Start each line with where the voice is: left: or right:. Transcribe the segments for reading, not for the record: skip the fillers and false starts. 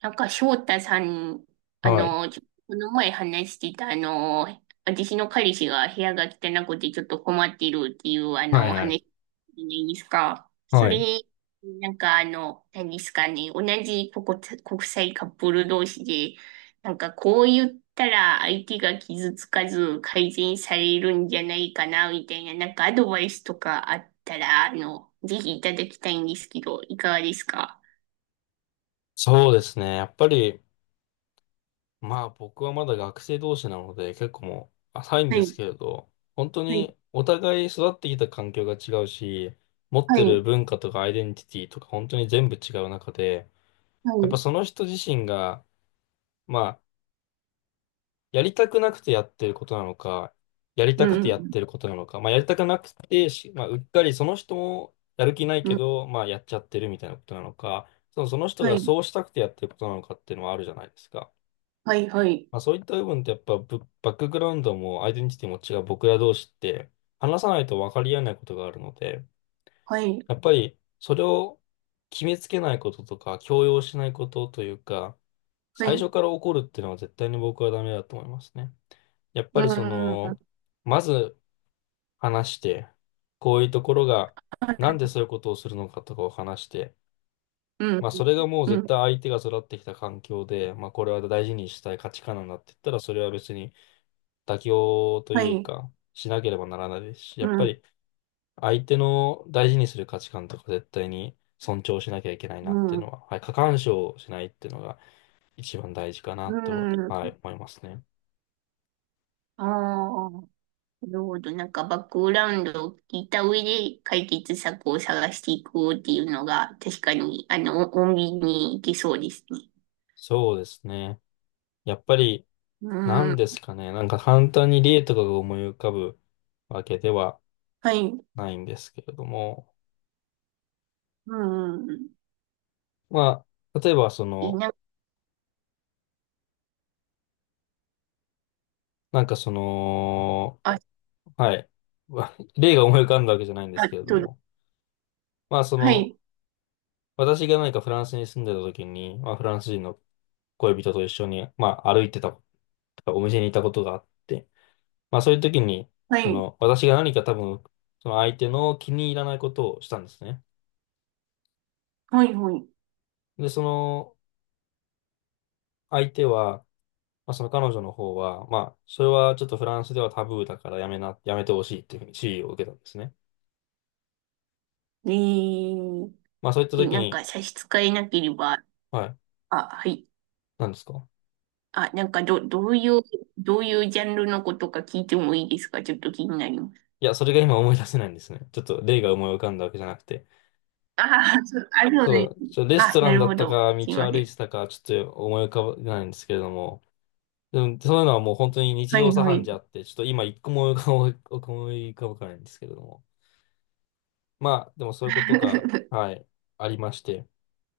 right: なんか翔太さん、あ
left: はい。
right: の、ちょこの前話してた、私の彼氏が部屋が汚くてちょっと困っているっていう、
left: は
right: お
left: いはい。
right: 話じゃないですか。そ
left: はい。
right: れ、なんか何ですかね、同じ国際カップル同士で、なんかこう言ったら相手が傷つかず改善されるんじゃないかな、みたいな、なんかアドバイスとかあったら、ぜひいただきたいんですけど、いかがですか？
left: そうですね。やっぱり、僕はまだ学生同士なので結構もう浅いん
right: は
left: です
right: い。
left: けれど、本当
right: はい。
left: にお互い育ってきた環境が違うし、持っ
right: は
left: てる
right: い。
left: 文化とかアイデンティティとか本当に全部違う中で、
right: は
left: やっぱ
right: い。
left: その人自身が、まあやりたくなくてやってることなのか、やりた
right: うん、
left: くて
right: う
left: やっ
right: ん、
left: てることなのか、まあ、やりたくなくてし、まあ、うっかりその人もやる気ない
right: う
left: け
right: ん、
left: ど、やっちゃってるみたいなことなのか、その人
right: は
left: が
right: い、
left: そうしたくてやってることなのかっていうのはあるじゃないですか。
right: はい、はい、
left: まあ、そういった部分ってやっぱバックグラウンドもアイデンティティも違う僕ら同士って話さないと分かり合えないことがあるので、
right: はい、
left: やっぱりそれを決めつけないこととか強要しないことというか、
right: は
left: 最初
right: い、
left: から怒るっていうのは絶対に僕はダメだと思いますね。やっぱ
right: う
left: りそ
right: ん、
left: の、まず話して、こういうところが、なんでそういうことをするのかとかを話して、
right: うん、
left: それがもう
right: う
left: 絶
right: ん、
left: 対相手が育ってきた環境で、これは大事にしたい価値観なんだって言ったら、それは別に妥協と
right: は
left: いう
right: い、
left: か、しなければならないですし、や
right: う
left: っぱ
right: ん、
left: り相手の大事にする価値観とか絶対に尊重しなきゃいけない
right: う
left: なっていうの
right: ん、
left: は、はい、過干渉しないっていうのが一番大事かな
right: う
left: とは、は
right: ん、
left: い、思いますね。
right: ああ、なるほど。なんかバックグラウンドを聞いた上で解決策を探していこうっていうのが、確かに、穏便にいけそうですね。
left: そうですね。やっぱり、
right: う
left: なん
right: ん、
left: ですかね。なんか簡単に例とかが思い浮かぶわけでは
right: はい、
left: ないんですけれども。
right: うん、
left: まあ、例えばそ
right: いい
left: の、
right: な、
left: なんかその、
right: あ、
left: はい。例が思い浮かんだわけじゃないんです
right: あ、
left: けれど
right: どう、
left: も。まあそ
right: は
left: の、
right: い、
left: 私が何かフランスに住んでた時に、まあフランス人の恋人と一緒に、まあ歩いてた、お店にいたことがあって、まあそういう時に、
right: はい、
left: 私が何か多分、その相手の気に入らないことをしたんですね。
right: はい、はい。
left: で、相手は、まあ、その彼女の方は、まあ、それはちょっとフランスではタブーだからやめてほしいっていうふうに注意を受けたんですね。
right: えー、
left: まあ、そういった時
right: なん
left: に、
right: か差し支えなければ、
left: はい、
right: あ、はい。
left: 何ですか
right: あ、なんかどういうジャンルのことか聞いてもいいですか？ちょっと気になります。
left: いや、それが今思い出せないんですね。ちょっと例が思い浮かんだわけじゃなくて。
right: ああ、そう、あ、るうね。
left: レス
right: あ、
left: トラ
right: な
left: ン
right: る
left: だっ
right: ほ
left: た
right: ど。
left: か、
right: すい
left: 道
right: ま
left: を歩
right: せ
left: い
right: ん。
left: てたか、ちょっと思い浮かばないんですけれども、でも、そういうのはもう本当に日
right: は
left: 常
right: い、
left: 茶
right: は
left: 飯
right: い。
left: 事あって、ちょっと今一個も思い浮かば思い浮かばないんですけれども。まあ、でもそういうことが、はい、ありまして。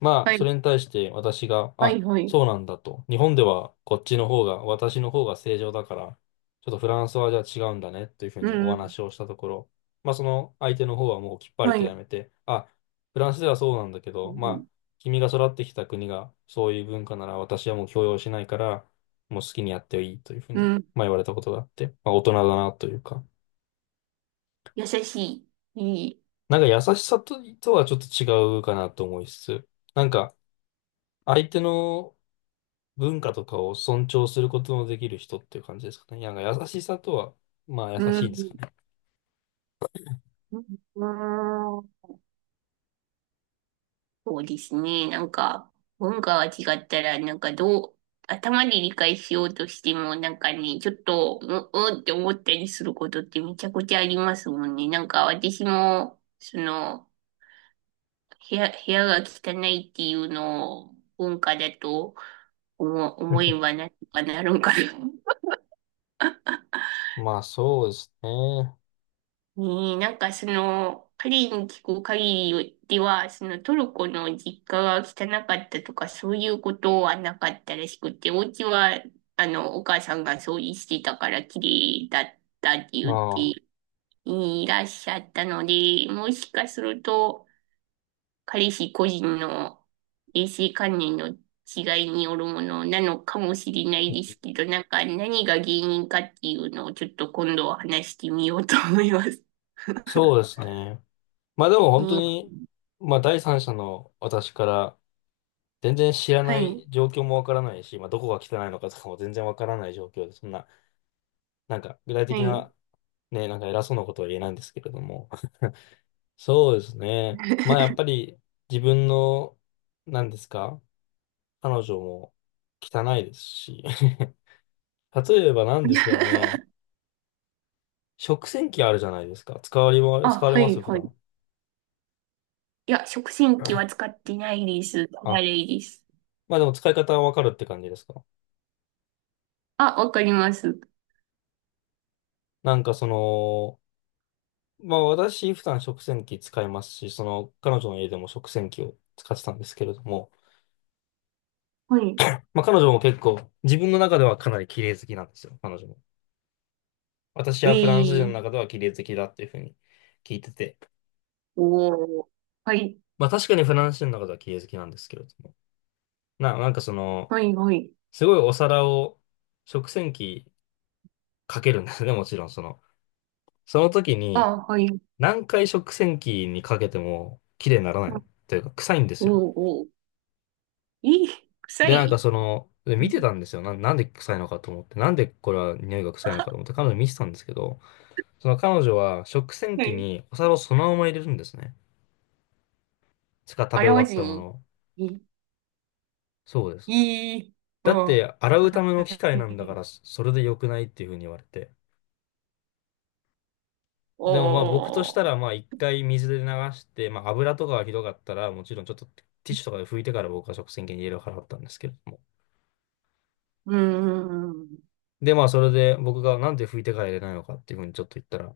left: まあ、
right: は
left: そ
right: い、
left: れに対して私が、
right: はい、
left: あ、
right: はい。
left: そうなんだと。日本ではこっちの方が、私の方が正常だから、ちょっとフランスはじゃあ違うんだねというふう
right: う
left: にお
right: ん、うん、
left: 話をしたところ、まあ、その相手の方はもうきっぱり
right: は
left: と
right: い。
left: やめて、あ、フランスではそうなんだけ
right: う
left: ど、ま
right: ん、
left: あ、君が育ってきた国がそういう文化なら私はもう強要しないから、もう好きにやっていいというふう
right: う
left: に、
right: ん、
left: まあ、言われたことがあって、まあ、大人だなというか、
right: 優しい。いい。
left: なんか優しさとはちょっと違うかなと思いつつ、なんか、相手の文化とかを尊重することのできる人っていう感じですかね。なんか優しさとは、まあ優
right: う
left: しいんですか
right: ん、
left: ね。
right: うん、そうですね。なんか、文化が違ったら、なんかどう、頭で理解しようとしても、なんかね、ちょっと、うんって思ったりすることってめちゃくちゃありますもんね。なんか私も、その、部屋が汚いっていうのを文化だと思え ばなんとかなるんかな。
left: まあそうですね。
right: ねえ、なんかその、彼に聞く限りでは、そのトルコの実家が汚かったとか、そういうことはなかったらしくて、お家は、お母さんが掃除してたから綺麗だったって言っ
left: あ
right: て
left: あ、
right: いらっしゃったので、もしかすると、彼氏個人の衛生観念の違いによるものなのかもしれないですけど、なんか何が原因かっていうのをちょっと今度は話してみようと思います。
left: そうですね。まあでも本当に、まあ第三者の私から全然知ら
right: は
left: な
right: い、
left: い状況もわからないし、まあどこが汚いのかとかも全然わからない状況で、そんな、なんか具体
right: は
left: 的
right: い。
left: なね、なんか偉そうなことは言えないんですけれども。そうですね。まあやっぱり自分の、何ですか彼女も汚いですし。例えば何ですかね、食洗機あるじゃないですか。
right: あ、
left: 使われ
right: は
left: ます
right: い、
left: 普
right: はい。
left: 段。
right: いや、食洗機は 使ってないです。あ
left: あ、
right: れです。
left: まあでも使い方はわかるって感じですか。
right: あ、わかります。
left: なんかその、まあ私普段食洗機使いますし、その彼女の家でも食洗機を使ってたんですけれども、
right: はい。
left: まあ彼女も結構自分の中ではかなり綺麗好きなんですよ、彼女も。私
right: え
left: はフランス人の
right: ー、
left: 中では綺麗好きだっていうふうに聞いてて。
right: おー。はい、
left: まあ確かにフランス人の中では綺麗好きなんですけれども。なんかその、
right: はい、はい。
left: すごいお皿を食洗機かけるんですね、もちろんその。その時に
right: あ、はい。
left: 何回食洗機にかけても綺麗になら
right: お
left: ない
right: ー、
left: というか臭いんで
right: お
left: すよ。
right: ー。えー、臭
left: で、なんか
right: い。
left: その、で見て
right: ん、
left: たんですよ。なんで臭いのかと思って、なんでこれは匂いが臭いのかと思って彼女に見てたんですけど、その彼女は食洗
right: は
left: 機
right: い。
left: にお皿をそのまま入れるんですね。しか食べ
right: 洗
left: 終
right: わ
left: わっ
right: ず
left: たもの
right: に。
left: を。
right: えー、
left: そうで
right: え
left: す。
right: ー、
left: だっ
right: おー。
left: て洗うた
right: は
left: めの機械なんだか
right: い。
left: らそれで良くないっていうふうに言われて。でもまあ僕とした
right: お
left: ら
right: ー。
left: まあ一回水で流して、まあ油とかがひどかったらもちろんちょっとティッシュとかで拭いてから僕は食洗機に入れる払ったんですけれども。
right: うーん。
left: でまあそれで僕がなんで拭いてから入れないのかっていうふうにちょっと言ったら、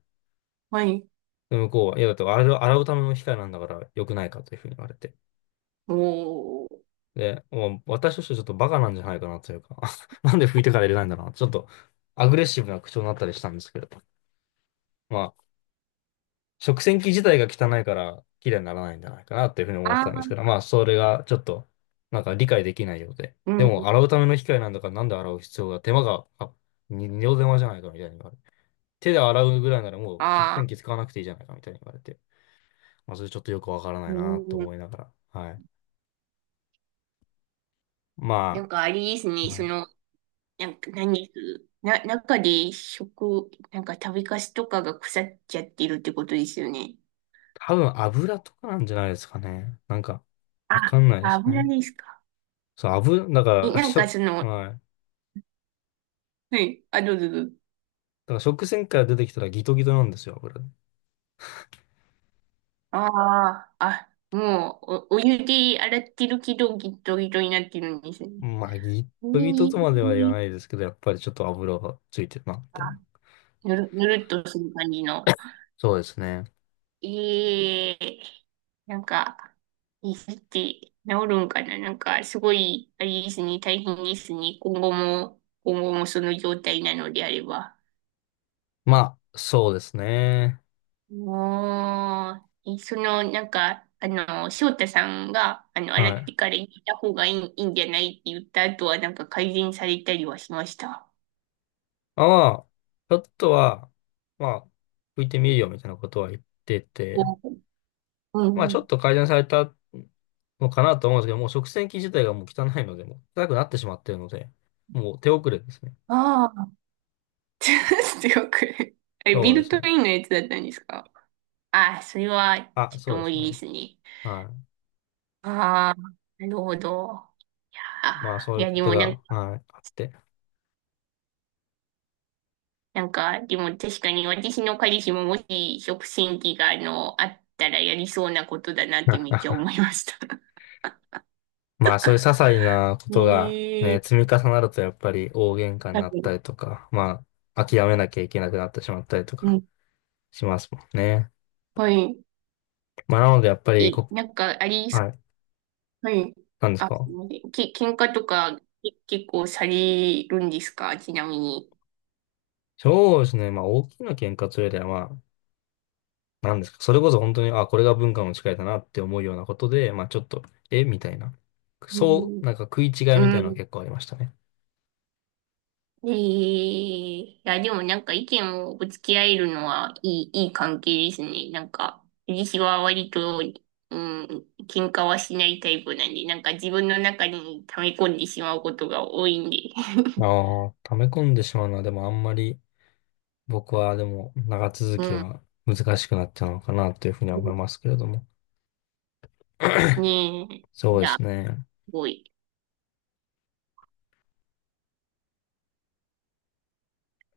right: はい。
left: で向こうは、いやだって洗うための機械なんだから良くないかというふうに言われて。
right: おー。
left: で、もう私としてはちょっとバカなんじゃないかなというか なんで拭いてから入れないんだろうな。ちょっとアグレッシブな口調になったりしたんですけれど。まあ食洗機自体が汚いから綺麗にならないんじゃないかなっていうふうに思ってたんで
right: あ
left: すけど、まあ、それがちょっと、なんか理解できないようで。
right: ー、う
left: で
right: ん。
left: も、洗うための機械なんだから、なんで洗う必要が、手間が、あ、に二度手間じゃないかみたいに言われて。手で洗うぐらいならもう食
right: あー。
left: 洗機使わなくていいじゃないかみたいに言われて。まあ、それちょっとよくわからな
right: う
left: いなと
right: ん、
left: 思いながら。はい。
right: な
left: ま
right: んかあれです
left: あ、
right: ね、そ
left: はい
right: の、なんか何です、な、中で食、なんか食べかすとかが腐っちゃってるってことですよね。
left: 多分油とかなんじゃないですかね。なんか、わかんないで
right: あ、
left: す
right: 油
left: ね。
right: ですか。
left: そう、油、だか
right: え、
left: ら、
right: なん
left: し
right: か
left: ょ、
right: その、
left: はい。だ
right: はい、あ、どうぞどうぞ。
left: から食洗機から出てきたらギトギトなんですよ、油。
right: ああ、あ、もう、お湯で洗ってるけど、ギットギトになってるんですね。
left: まあ、ギッ
right: え
left: トギトとまでは言わ
right: ー、
left: ないですけど、やっぱりちょっと油がついてるな、み
right: あ、
left: たいな。
right: ぬるっとする感じの。
left: そうですね。
right: ええ、なんか、いいって治るんかな、なんか、すごい、あれですね、大変ですね。今後も、今後もその状態なのであれば。
left: まあ、そうですね。
right: もう、え、その、なんか、翔太さんが、洗
left: は
right: っ
left: い。
right: てから行た方がいいんじゃないって言った後は、なんか改善されたりはしました。
left: まあ、ちょっとは、まあ、拭いてみるよ、みたいなことは言ってて、
right: うん。
left: まあ、
right: う
left: ちょっ
right: ん、
left: と改善されたのかなと思うんですけど、もう食洗機自体がもう汚いので、もう汚くなってしまっているので、もう手遅れですね。
right: ああ。強く。あれ、
left: そ
right: ビ
left: うで
right: ル
left: す
right: ト
left: ね。
right: インのやつだったんですか？ああ、それは、
left: あ、
right: ちょっ
left: そう
right: と
left: で
right: 無
left: す
right: 理
left: ね。
right: ですね。
left: は
right: ああ、なるほど。
left: い。まあ、
right: あ
left: そう
right: ー、い
left: いう
right: や、
left: こ
right: で
left: と
right: もなん
left: が、
right: か、
left: はい、あって。
right: なんか、でも確かに私の彼氏ももし食洗機があったらやりそうなことだなってめっちゃ思 いました。
left: まあそういう些細なことがね、積み
right: ええ、
left: 重なるとやっぱり大喧嘩に
right: は
left: なっ
right: い。
left: たりとか、まあ諦めなきゃいけなくなってしまったりと
right: う
left: か
right: ん。
left: しますもんね。
right: はい。
left: まあなのでやっぱり
right: え、
left: こ、
right: なんか、あり、
left: はい、
right: はい。
left: なんです
right: あ、す
left: か
right: みません。喧嘩とか、結構されるんですか？ちなみに。
left: そうですね、まあ大きな喧嘩というよりはなんですかそれこそ本当に、あ、これが文化の違いだなって思うようなことで、まあちょっと、えみたいな。
right: う
left: そ
right: ん。
left: う、なんか食い違いみた
right: う
left: いなのは
right: ん。
left: 結構ありましたね。
right: ええ、いや、でもなんか意見をぶつけ合えるのはいい関係ですね。なんか、私は割と、うん、喧嘩はしないタイプなんで、なんか自分の中に溜め込んでしまうことが多いんで。
left: あ あ、溜め込んでしまうのはでもあんまり、僕はでも長続
right: う
left: き
right: ん。
left: は難しくなっちゃうのかなというふうには思いますけれども。
right: ねえ。い
left: そうで
right: や、
left: すね。
right: すごい。